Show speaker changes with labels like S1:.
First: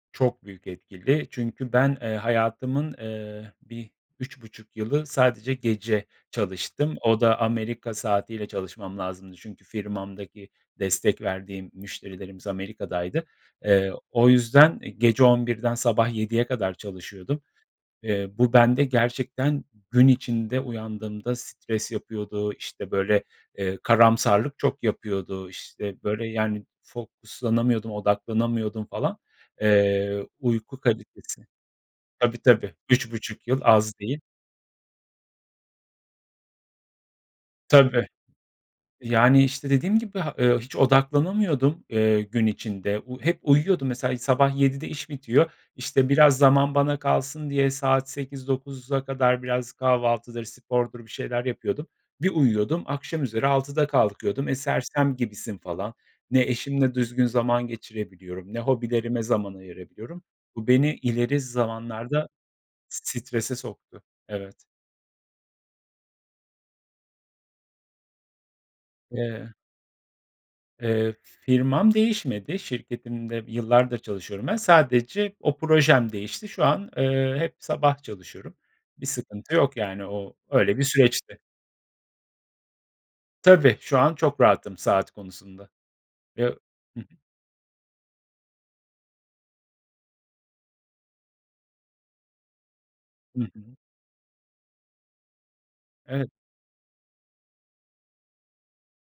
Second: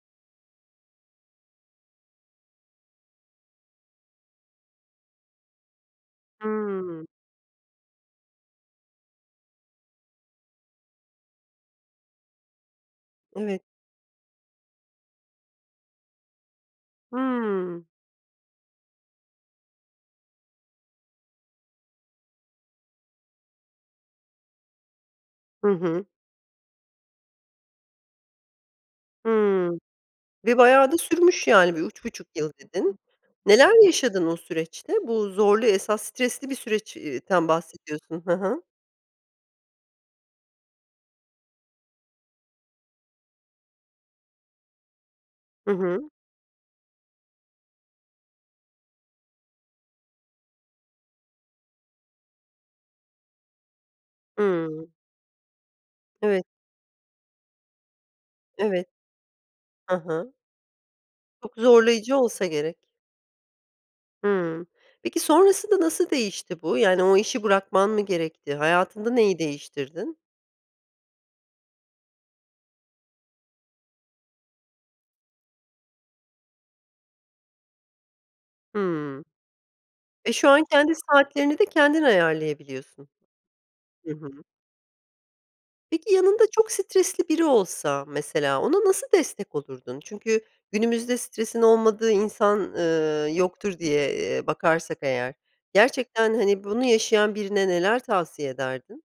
S1: Çok büyük etkili. Çünkü ben, ııı, hayatımın, ııı, bir, 3,5 yılı sadece gece çalıştım.
S2: Hıı.
S1: O da Amerika saatiyle çalışmam lazımdı. Çünkü firmamdaki destek verdiğim müşterilerimiz Amerika'daydı.
S2: Evet.
S1: Eee, o yüzden gece 23.00'den sabah 07.00'e kadar çalışıyordum.
S2: Hıı.
S1: Iıı, bu bende gerçekten gün içinde uyandığımda stres yapıyordu. İşte böyle, ııı, karamsarlık çok yapıyordu.
S2: Hı
S1: İşte,
S2: hı.
S1: böyle, yani, fokuslanamıyordum, odaklanamıyordum falan.
S2: Hıı,
S1: Eee,
S2: ve
S1: uyku
S2: bayağı da
S1: kalitesi
S2: sürmüş yani bir 3,5
S1: Tabii
S2: yıl
S1: tabii,
S2: dedin.
S1: 3,5 yıl
S2: Neler
S1: az değil.
S2: yaşadın o süreçte? Bu zorlu esas stresli bir süreç ııı, den
S1: Tabii,
S2: bahsediyorsun. Hı hı.
S1: yani, işte dediğim gibi, ııı, hiç odaklanamıyordum, ııı, gün içinde. U hep uyuyordum mesela, sabah 07.00'de iş bitiyor.
S2: Hı hı.
S1: İşte biraz zaman bana kalsın diye saat 08.00-09.00'a kadar biraz kahvaltıdır, spordur bir şeyler yapıyordum. Bir uyuyordum, akşam üzeri altıda kalkıyordum. Eee,
S2: Hıı.
S1: sersem gibisin falan. Ne
S2: Evet.
S1: eşimle düzgün zaman geçirebiliyorum, ne
S2: Evet.
S1: hobilerime zaman
S2: Hı
S1: ayırabiliyorum.
S2: hı.
S1: Bu beni ileri
S2: Çok zorlayıcı
S1: zamanlarda
S2: olsa gerek.
S1: strese soktu. Evet.
S2: Hımm, peki, sonrasında nasıl değişti bu yani o işi bırakman mı gerekti hayatında neyi
S1: Eee
S2: değiştirdin?
S1: Eee, firmam değişmedi, şirketimde yıllardır çalışıyorum ben. Sadece o projem değişti. Şu an, ııı, hep sabah çalışıyorum. Bir
S2: Hımm.
S1: sıkıntı yok, yani,
S2: Eee,
S1: o
S2: şu an
S1: öyle bir
S2: kendi
S1: süreçti.
S2: saatlerini de kendin ayarlayabiliyorsun.
S1: Tabii şu
S2: Hı
S1: an
S2: hı.
S1: çok rahatım saat konusunda.
S2: Peki, yanında
S1: Ya
S2: çok
S1: hı hı.
S2: stresli biri olsa mesela ona nasıl destek olurdun? Çünkü günümüzde stresin olmadığı insan, ııı,
S1: Hı hı.
S2: yoktur diye, eee, bakarsak eğer,
S1: Evet.
S2: gerçekten, hani, bunu yaşayan birine neler tavsiye ederdin?